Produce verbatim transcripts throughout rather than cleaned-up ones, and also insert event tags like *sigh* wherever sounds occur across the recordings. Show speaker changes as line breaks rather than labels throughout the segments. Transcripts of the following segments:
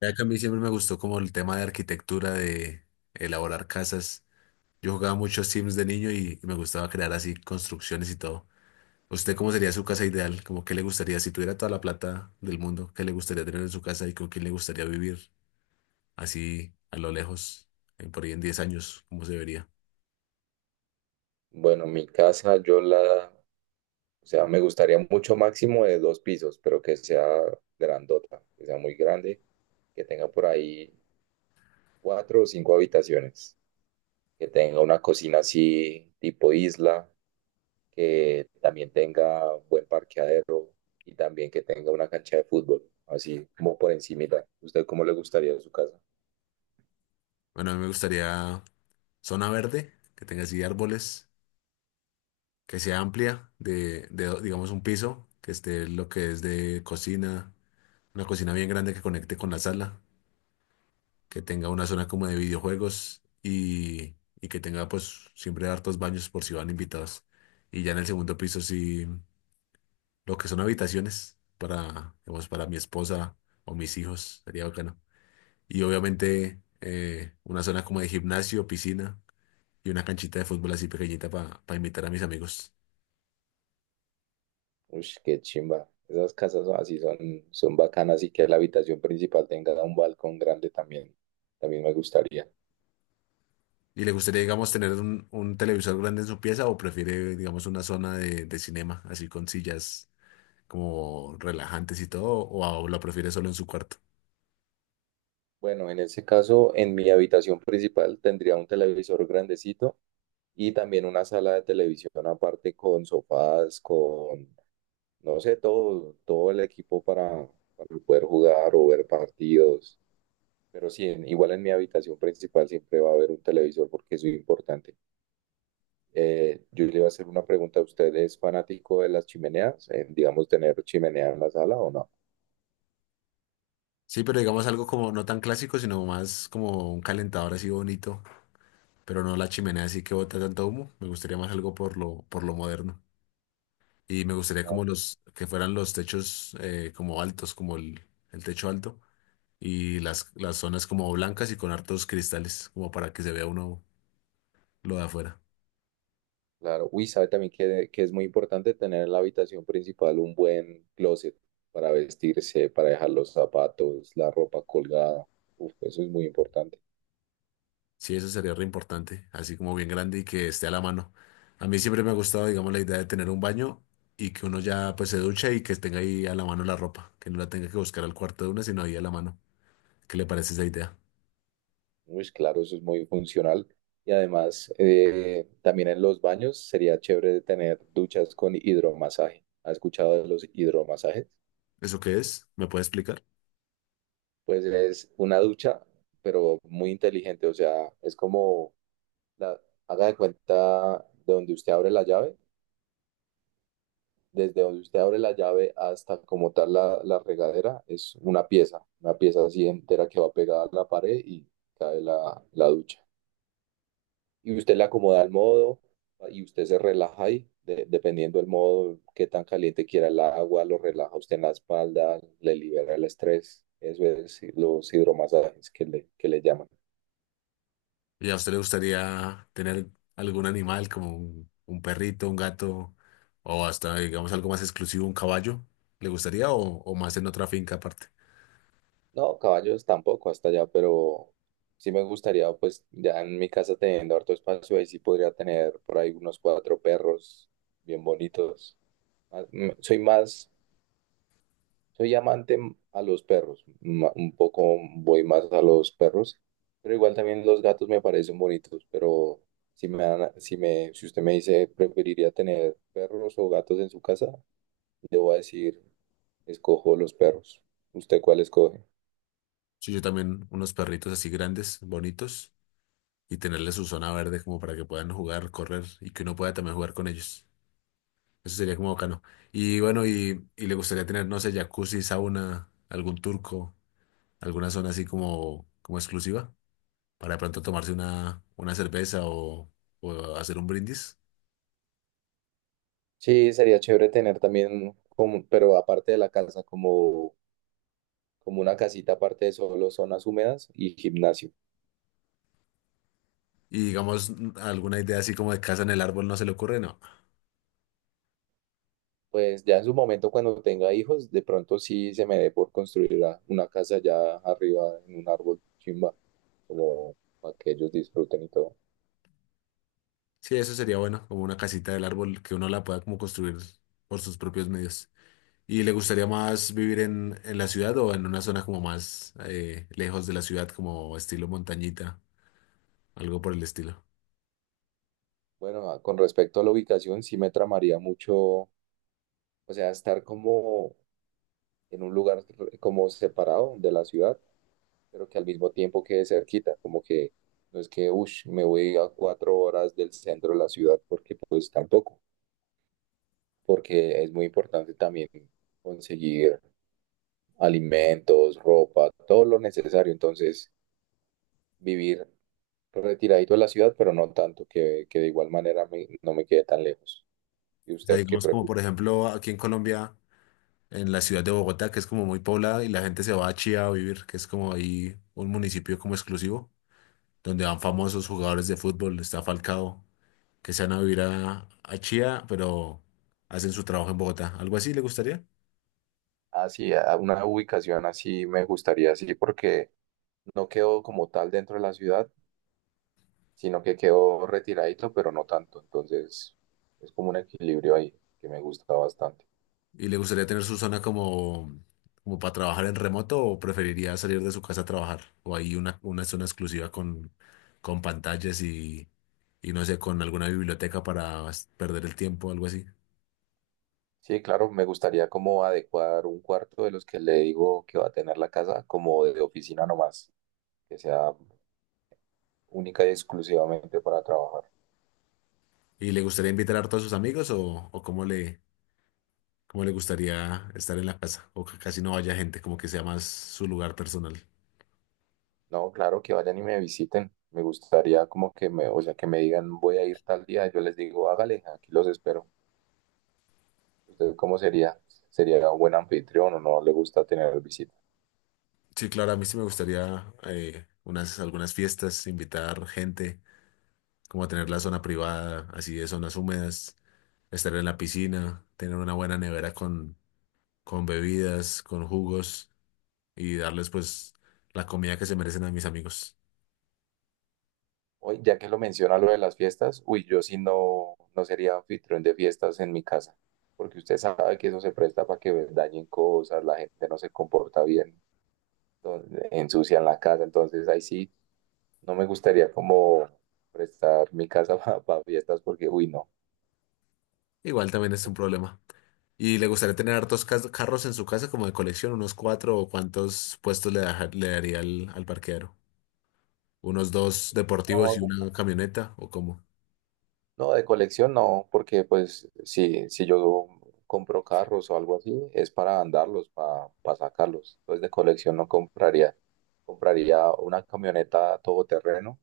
Ya que a mí siempre me gustó como el tema de arquitectura, de elaborar casas. Yo jugaba muchos Sims de niño y me gustaba crear así construcciones y todo. ¿Usted cómo sería su casa ideal? ¿Cómo qué le gustaría si tuviera toda la plata del mundo? ¿Qué le gustaría tener en su casa y con quién le gustaría vivir? Así a lo lejos, en por ahí en diez años, ¿cómo se vería?
Bueno, mi casa yo la, o sea, me gustaría mucho máximo de dos pisos, pero que sea grandota, que sea muy grande, que tenga por ahí cuatro o cinco habitaciones, que tenga una cocina así tipo isla, que también tenga buen parqueadero y también que tenga una cancha de fútbol, así como por encimita. ¿Usted cómo le gustaría su casa?
Bueno, a mí me gustaría zona verde, que tenga así árboles, que sea amplia, de, de do- digamos un piso, que esté lo que es de cocina, una cocina bien grande que conecte con la sala que tenga una zona como de videojuegos y, y que tenga pues siempre hartos baños por si van invitados. Y ya en el segundo piso sí, lo que son habitaciones para, digamos, para mi esposa o mis hijos, sería bacano. Y obviamente eh, una zona como de gimnasio, piscina y una canchita de fútbol así pequeñita para invitar a mis amigos.
Uy, qué chimba. Esas casas son así son, son bacanas, y que la habitación principal tenga un balcón grande también. También me gustaría.
¿Y le gustaría, digamos, tener un, un televisor grande en su pieza o prefiere, digamos, una zona de, de cinema, así con sillas como relajantes y todo, o a- o la prefiere solo en su cuarto?
Bueno, en ese caso, en mi habitación principal tendría un televisor grandecito y también una sala de televisión aparte con sofás, con, no sé, todo, todo el equipo para, para poder jugar o ver partidos. Pero sí, en- igual en mi habitación principal siempre va a haber un televisor porque es muy importante. Eh, yo le iba a hacer una pregunta a usted, ¿es fanático de las chimeneas? Eh, digamos, ¿tener chimenea en la sala o no?
Sí, pero digamos algo como no tan clásico, sino más como un calentador así bonito, pero no la chimenea así que bota tanto humo. Me gustaría más algo por lo, por lo moderno. Y me gustaría como los que fueran los techos eh, como altos, como el, el techo alto, y las, las zonas como blancas y con hartos cristales, como para que se vea uno lo de afuera.
Claro, uy, sabe también que, que es muy importante tener en la habitación principal un buen closet para vestirse, para dejar los zapatos, la ropa colgada. Uf, eso es muy importante.
Sí, eso sería re importante, así como bien grande y que esté a la mano. A mí siempre me ha gustado, digamos, la idea de tener un baño y que uno ya pues se ducha y que tenga ahí a la mano la ropa, que no la tenga que buscar al cuarto de una, sino ahí a la mano. ¿Qué le parece esa idea?
Uy, claro, eso es muy funcional. Y además, eh, también en los baños sería chévere tener duchas con hidromasaje. ¿Has escuchado de los hidromasajes?
¿Eso qué es? ¿Me puede explicar?
Pues es una ducha, pero muy inteligente. O sea, es como, la, haga de cuenta de donde usted abre la llave desde donde usted abre la llave hasta como tal la, la regadera, es una pieza, una pieza así entera que va pegada a la pared y cae la, la ducha. Y usted la acomoda al modo, y usted se relaja ahí, de- dependiendo del modo, qué tan caliente quiera el agua, lo relaja usted en la espalda, le libera el estrés. Eso es los hidromasajes que le, que le llaman.
¿Y a usted le gustaría tener algún animal como un, un perrito, un gato o hasta, digamos, algo más exclusivo, un caballo? ¿Le gustaría o, o más en otra finca aparte?
No, caballos tampoco hasta allá, pero sí me gustaría, pues ya en mi casa teniendo harto espacio, ahí sí podría tener por ahí unos cuatro perros bien bonitos. Ah, mm, Soy más, soy amante m- a los perros, ma- un poco voy más a los perros, pero igual también los gatos me parecen bonitos, pero si me dan, a- si me, si usted me dice preferiría tener perros o gatos en su casa, le voy a decir, escojo los perros. ¿Usted cuál escoge?
Sí, yo también unos perritos así grandes, bonitos, y tenerle su zona verde como para que puedan jugar, correr y que uno pueda también jugar con ellos. Eso sería como bacano. Y bueno, y, y le gustaría tener, no sé, jacuzzi, sauna, algún turco, alguna zona así como, como exclusiva para de pronto tomarse una, una cerveza o, o hacer un brindis.
Sí, sería chévere tener también, como, pero aparte de la casa, como, como una casita aparte de solo zonas húmedas y gimnasio.
Y digamos, n- alguna idea así como de casa en el árbol no se le ocurre, no.
Pues ya en su momento, cuando tenga hijos, de pronto sí se me dé por construir la- una casa ya arriba en un árbol chimba, como para que ellos disfruten y todo.
Sí, eso sería bueno, como una casita del árbol que uno la pueda como construir por sus propios medios. ¿Y le gustaría más vivir en, en la ciudad o en una zona como más eh, lejos de la ciudad, como estilo montañita, algo por el estilo?
Bueno, ah, con respecto a la ubicación, sí me tramaría mucho, o sea, estar como en un lugar como separado de la ciudad, pero que al mismo tiempo quede cerquita, como que no es que, uff, me voy a cuatro horas del centro de la ciudad, porque pues tampoco, porque es muy importante también conseguir alimentos, ropa, todo lo necesario, entonces vivir retiradito de la ciudad, pero no tanto, que, que de igual manera me- no me quede tan lejos. ¿Y
O sea,
usted qué
digamos como
prefiere?
por ejemplo aquí en Colombia, en la ciudad de Bogotá, que es como muy poblada y la gente se va a Chía a vivir, que es como ahí un municipio como exclusivo, donde van famosos jugadores de fútbol, está Falcao, que se van a vivir a, a Chía, pero hacen su trabajo en Bogotá. ¿Algo así le gustaría?
Así, a una ubicación así me gustaría, así, porque no quedo como tal dentro de la ciudad, sino que quedó retiradito, pero no tanto. Entonces, es como un equilibrio ahí que me gusta bastante.
¿Y le gustaría tener su zona como, como para trabajar en remoto o preferiría salir de su casa a trabajar? ¿O hay una, una zona exclusiva con, con pantallas y, y no sé, con alguna biblioteca para s- perder el tiempo o algo así?
Sí, claro, me gustaría como adecuar un cuarto de los que le digo que va a tener la casa como de oficina nomás, que sea única y exclusivamente para trabajar.
¿Y le gustaría invitar a todos sus amigos o, o cómo le, cómo le gustaría estar en la casa? O que casi no vaya gente, como que sea más su lugar personal.
No, claro, que vayan y me visiten. Me gustaría como que me, o sea, que me digan, voy a ir tal día. Yo les digo, hágale, aquí los espero. ¿Usted cómo sería? ¿Sería un buen anfitrión o no le gusta tener visitas?
Sí, claro, a mí sí me gustaría eh, unas, algunas fiestas, invitar gente como tener la zona privada, así de zonas húmedas, estar en la piscina, tener una buena nevera con, con bebidas, con jugos y darles pues la comida que se merecen a mis amigos.
Hoy, ya que lo menciona lo de las fiestas, uy, yo sí no, no sería anfitrión de fiestas en mi casa, porque usted sabe que eso se presta para que dañen cosas, la gente no se comporta bien, entonces ensucian la casa, entonces ahí sí, no me gustaría como prestar mi casa *laughs* para fiestas porque, uy, no.
Igual también es un problema. Y le gustaría tener hartos cas- carros en su casa como de colección, unos cuatro o cuántos puestos le, daja- le daría al, al parqueadero. Unos dos deportivos y
No,
una camioneta o cómo.
no, de colección no, porque pues si, si yo compro carros o algo así, es para andarlos, para sacarlos. Entonces de colección no compraría. Compraría una camioneta todoterreno,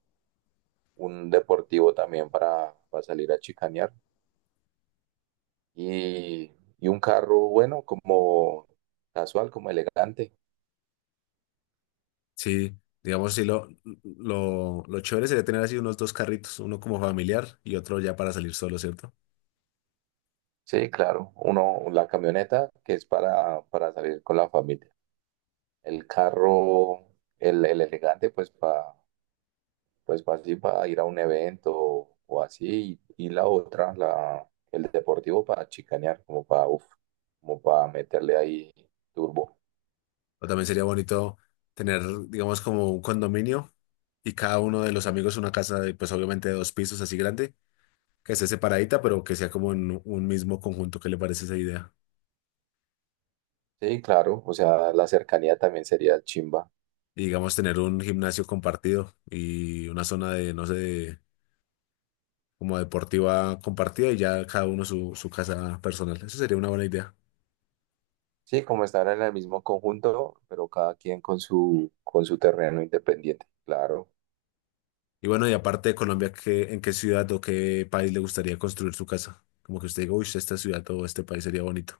un deportivo también para, para, salir a chicanear, y, y un carro bueno, como casual, como elegante.
Sí, digamos, sí, lo, lo, lo chévere sería tener así unos dos carritos, uno como familiar y otro ya para salir solo, ¿cierto?
Sí, claro, uno, la camioneta que es para, para, salir con la familia. El carro, el, el elegante, pues para pues pa así, para ir a un evento o así. Y, y la otra, la, el deportivo para chicanear, como para, uf, como para meterle ahí turbo.
O también sería bonito tener, digamos, como un condominio y cada uno de los amigos una casa de, pues obviamente de dos pisos así grande, que esté separadita, pero que sea como en un mismo conjunto. ¿Qué le parece esa idea?
Sí, claro, o sea, la cercanía también sería chimba.
Y digamos, tener un gimnasio compartido y una zona de, no sé, de- como deportiva compartida y ya cada uno su, su casa personal. Eso sería una buena idea.
Sí, como estar en el mismo conjunto, pero cada quien con su, con su terreno independiente. Claro,
Y bueno, y aparte de Colombia, ¿qué, en qué ciudad o qué país le gustaría construir su casa? Como que usted diga, uy, esta ciudad o este país sería bonito.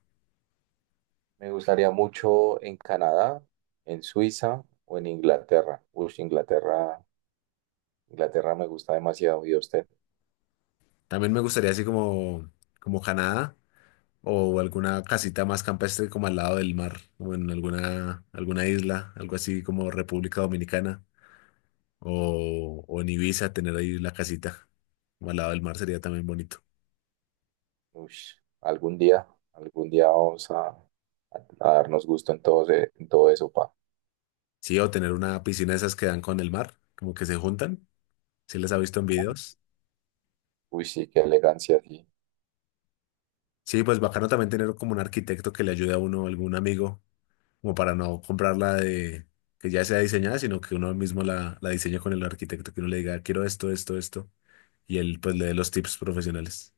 me gustaría mucho en Canadá, en Suiza o en Inglaterra. Uy, Inglaterra, Inglaterra me gusta demasiado. ¿Y a usted?
También me gustaría así como, como Canadá, o alguna casita más campestre como al lado del mar, o en alguna, alguna, isla, algo así como República Dominicana, o, o en Ibiza, tener ahí la casita como al lado del mar sería también bonito.
Uy, algún día, algún día vamos a, a darnos gusto en todo, ese- en todo eso, pa.
Sí, o tener una piscina de esas que dan con el mar, como que se juntan, si les ha visto en videos.
Uy, sí, qué elegancia, sí.
Sí, pues bacano también tener como un arquitecto que le ayude a uno, algún amigo, como para no comprarla de que ya sea diseñada, sino que uno mismo la, la diseñe con el arquitecto, que uno le diga, quiero esto, esto, esto, y él pues le dé los tips profesionales.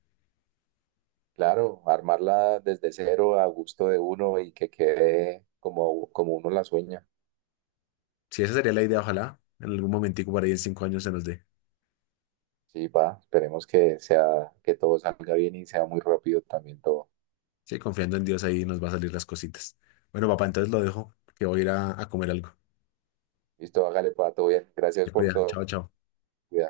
Claro, armarla desde cero a gusto de uno y que quede como, como uno la sueña.
Sí, esa sería la idea, ojalá. En algún momentico por ahí en cinco años se nos dé.
Sí, va, esperemos que sea, que todo salga bien y sea muy rápido también todo.
Sí, confiando en Dios ahí nos va a salir las cositas. Bueno, papá, entonces lo dejo, que voy a ir a, a comer algo.
Listo, hágale, pato, bien.
Te
Gracias por
cuida.
todo.
Chao, chao.
Cuidado.